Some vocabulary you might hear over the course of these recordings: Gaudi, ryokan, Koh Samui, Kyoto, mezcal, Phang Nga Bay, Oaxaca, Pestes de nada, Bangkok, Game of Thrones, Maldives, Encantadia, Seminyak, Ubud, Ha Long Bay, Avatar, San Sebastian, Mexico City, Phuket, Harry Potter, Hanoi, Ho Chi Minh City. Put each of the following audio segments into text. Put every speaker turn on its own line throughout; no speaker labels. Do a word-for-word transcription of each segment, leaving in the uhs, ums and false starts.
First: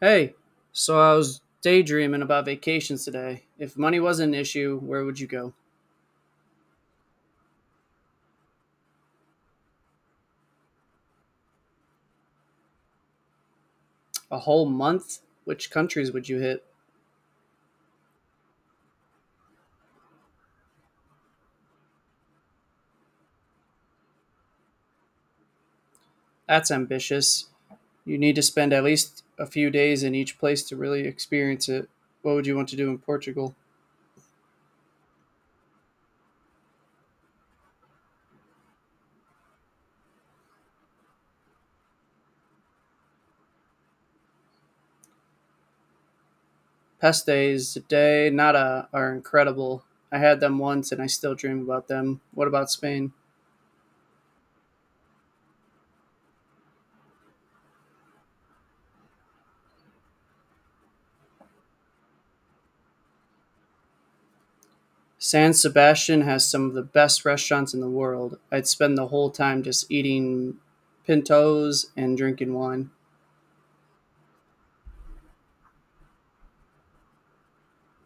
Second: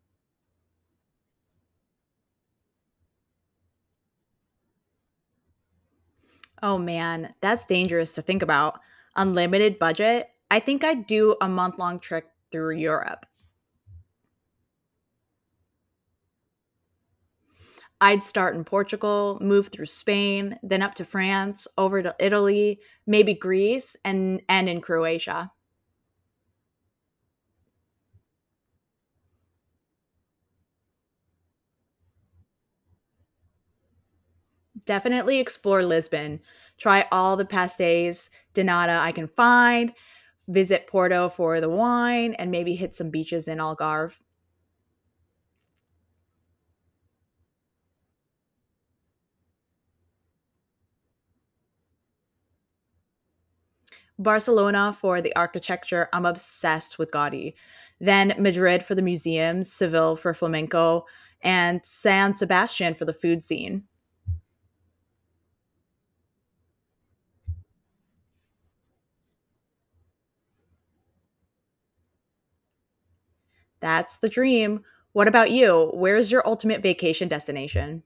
Hey, so I was daydreaming about vacations today. If money wasn't an issue, where would you go?
Oh man, that's dangerous to think about. Unlimited budget? I think I'd do a month long trip through Europe.
A whole month? Which countries would you hit?
I'd start in Portugal, move through Spain, then up to France, over to Italy, maybe Greece, and end in Croatia.
That's ambitious. You need to spend at least a few days in each place to really experience it. What would you want to do in Portugal?
Definitely explore Lisbon. Try all the pastéis de nata I can find, visit Porto for the wine, and maybe hit some beaches in Algarve.
Pestes de nada are incredible. I had them once and I still dream about them. What about Spain?
Barcelona for the architecture. I'm obsessed with Gaudi. Then Madrid for the museums, Seville for flamenco, and San Sebastian for the food scene.
San Sebastian has some of the best restaurants in the world. I'd spend the whole time just eating pintos and drinking wine.
That's the dream. What about you? Where's your ultimate vacation destination?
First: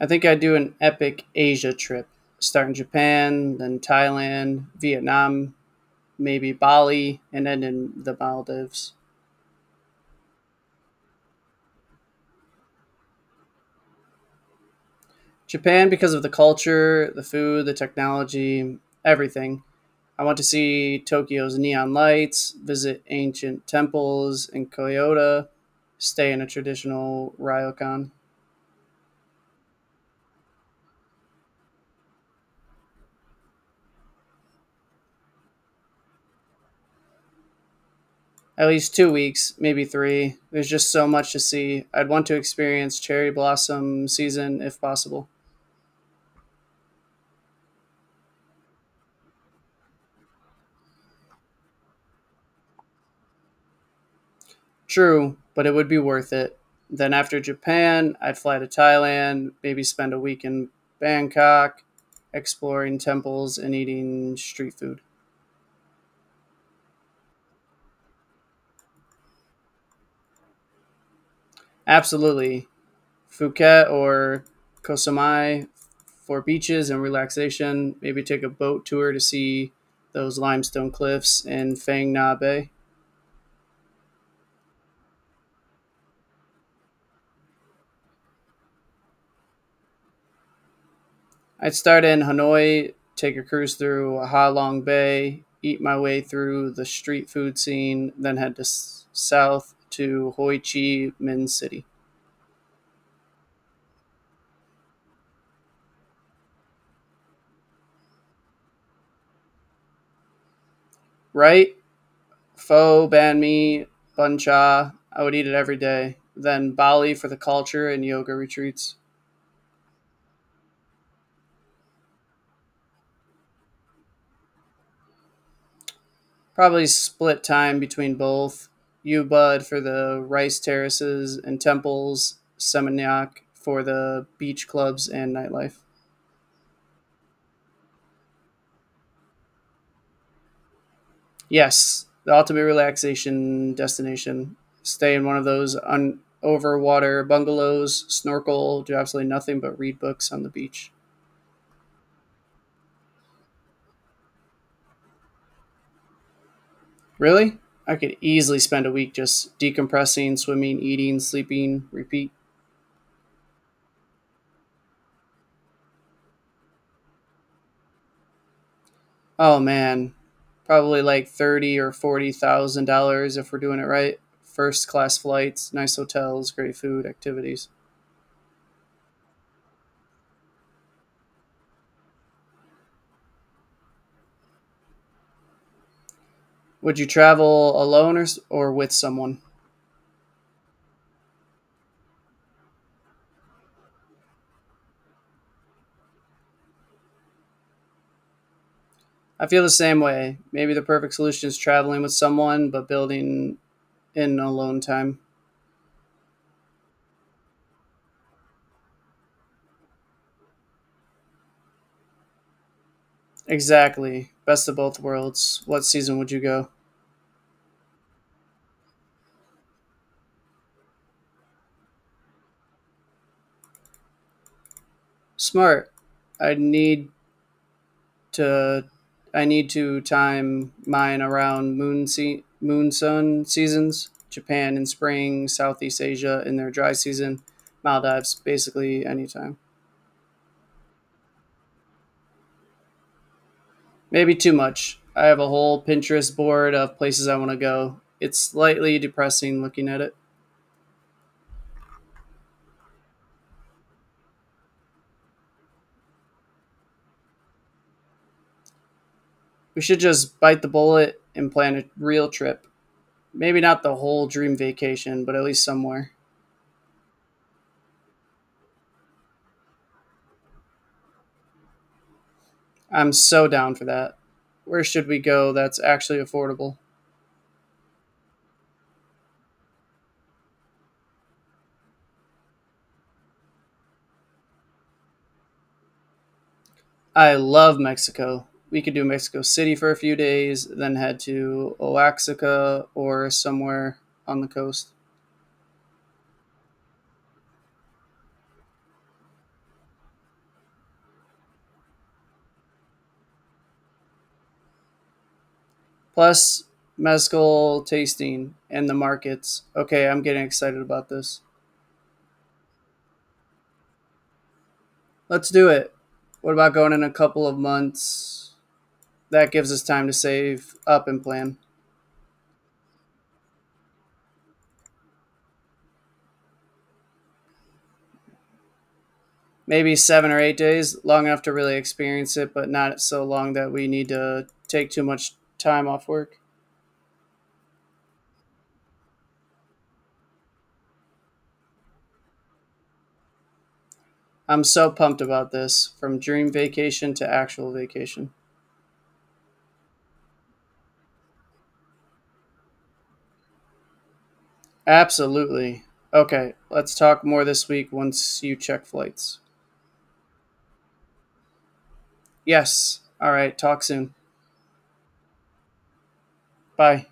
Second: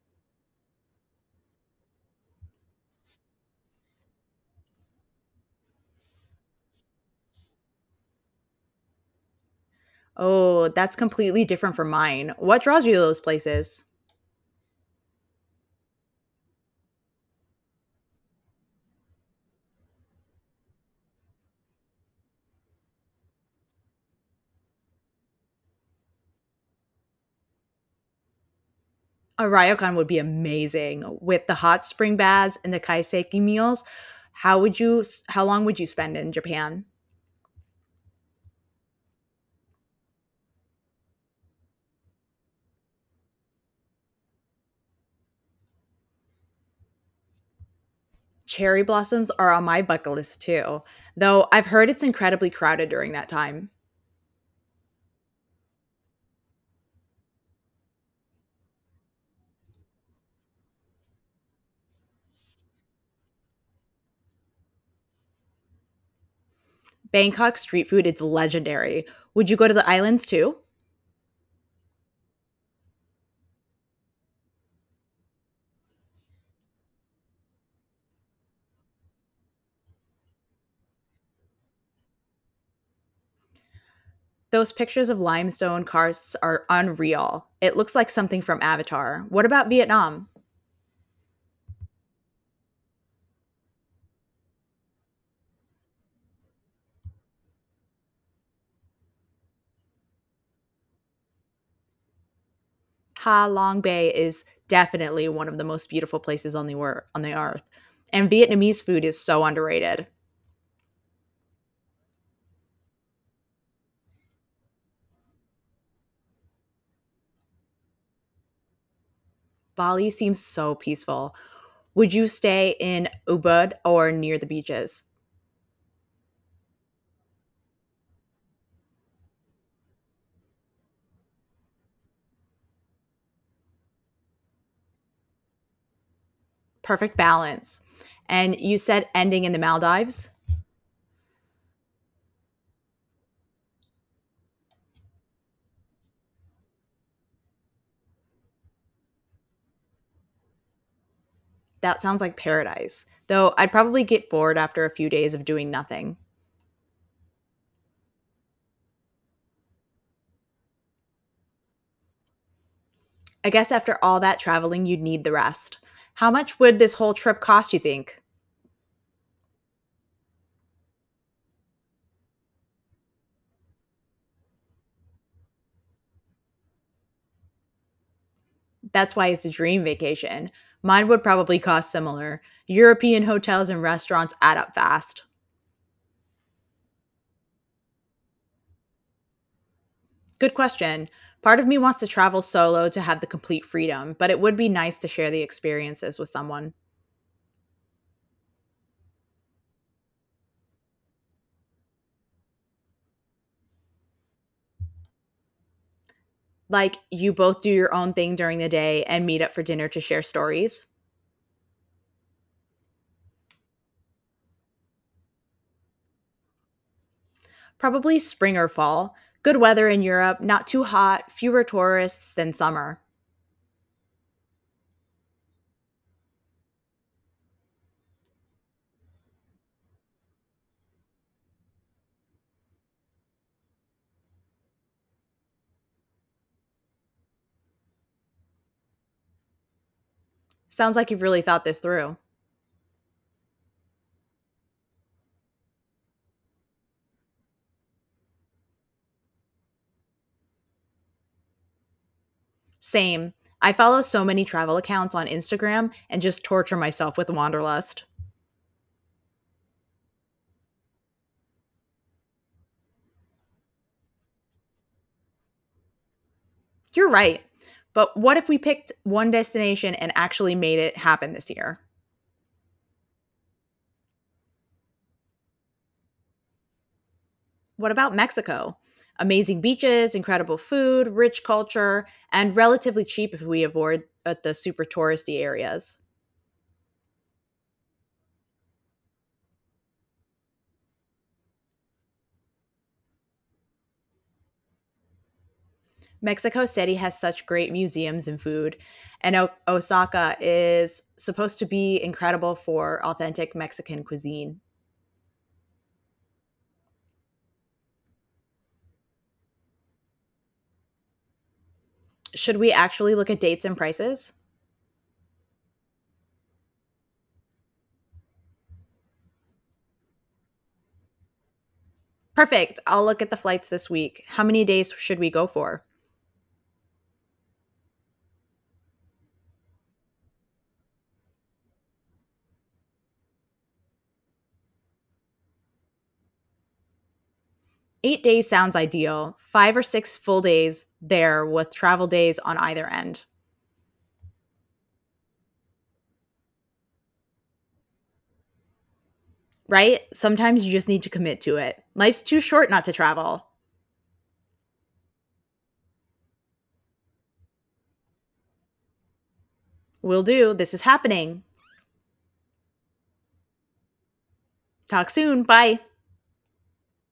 I think I'd do an epic Asia trip, start in Japan, then Thailand, Vietnam, maybe Bali, and end in the Maldives.
Oh, that's completely different from mine. What draws you to those places?
Japan, because of the culture, the food, the technology, everything. I want to see Tokyo's neon lights, visit ancient temples in Kyoto, stay in a traditional ryokan.
A ryokan would be amazing with the hot spring baths and the kaiseki meals. How would you how long would you spend in Japan?
At least two weeks, maybe three. There's just so much to see. I'd want to experience cherry blossom season if possible.
Cherry blossoms are on my bucket list too, though I've heard it's incredibly crowded during that time.
True, but it would be worth it. Then after Japan, I'd fly to Thailand, maybe spend a week in Bangkok, exploring temples and eating street food.
Bangkok street food is legendary. Would you go to the islands too?
Absolutely. Phuket or Koh Samui for beaches and relaxation. Maybe take a boat tour to see those limestone cliffs in Phang Nga Bay.
Those pictures of limestone karsts are unreal. It looks like something from Avatar. What about Vietnam?
I'd start in Hanoi, take a cruise through Ha Long Bay, eat my way through the street food scene, then head to s- south to Ho Chi Minh City.
Ha Long Bay is definitely one of the most beautiful places on the wor- on the earth. And Vietnamese food is so underrated.
Right? Pho, banh mi, bun cha. I would eat it every day. Then Bali for the culture and yoga retreats.
Bali seems so peaceful. Would you stay in Ubud or near the beaches?
Probably split time between both. Ubud for the rice terraces and temples, Seminyak for the beach clubs and nightlife.
Perfect balance. And you said ending in the Maldives.
Yes, the ultimate relaxation destination. Stay in one of those un- over water bungalows, snorkel, do absolutely nothing but read books on the beach.
That sounds like paradise, though I'd probably get bored after a few days of doing nothing.
Really? I could easily spend a week just decompressing, swimming, eating, sleeping, repeat.
I guess after all that traveling, you'd need the rest. How much would this whole trip cost, you think?
Oh man, probably like thirty or forty thousand dollars if we're doing it right. First class flights, nice hotels, great food, activities.
That's why it's a dream vacation. Mine would probably cost similar. European hotels and restaurants add up fast.
Would you travel alone or s- or with someone?
Good question. Part of me wants to travel solo to have the complete freedom, but it would be nice to share the experiences with someone.
I feel the same way. Maybe the perfect solution is traveling with someone, but building in alone time.
Like you both do your own thing during the day and meet up for dinner to share stories.
Exactly. Best of both worlds. What season would you go?
Probably spring or fall. Good weather in Europe, not too hot, fewer tourists than summer.
Smart. I need to. I need to time mine around moon se- moon sun seasons. Japan in spring, Southeast Asia in their dry season, Maldives basically anytime.
Sounds like you've really thought this through.
Maybe too much. I have a whole Pinterest board of places I want to go. It's slightly depressing looking at it.
Same. I follow so many travel accounts on Instagram and just torture myself with wanderlust.
We should just bite the bullet and plan a real trip. Maybe not the whole dream vacation, but at least somewhere.
You're right. But what if we picked one destination and actually made it happen this year?
I'm so down for that. Where should we go that's actually affordable?
What about Mexico? Amazing beaches, incredible food, rich culture, and relatively cheap if we avoid uh, the super touristy areas.
I love Mexico. We could do Mexico City for a few days, then head to Oaxaca or somewhere on the coast.
Mexico City has such great museums and food, and o- Osaka is supposed to be incredible for authentic Mexican cuisine.
Plus, mezcal tasting and the markets. Okay, I'm getting excited about this.
Should we actually look at dates and prices?
Let's do it. What about going in a couple of months? That gives us time to save up and plan.
Perfect. I'll look at the flights this week. How many days should we go for?
Maybe seven or eight days, long enough to really experience it, but not so long that we need to take too much time off work.
Eight days sounds ideal. Five or six full days there with travel days on either end.
I'm so pumped about this from dream vacation to actual vacation.
Right? Sometimes you just need to commit to it. Life's too short not to travel.
Absolutely. Okay, let's talk more this week once you check flights.
Will do. This is happening.
Yes. All right, talk soon.
Talk soon. Bye.
Bye.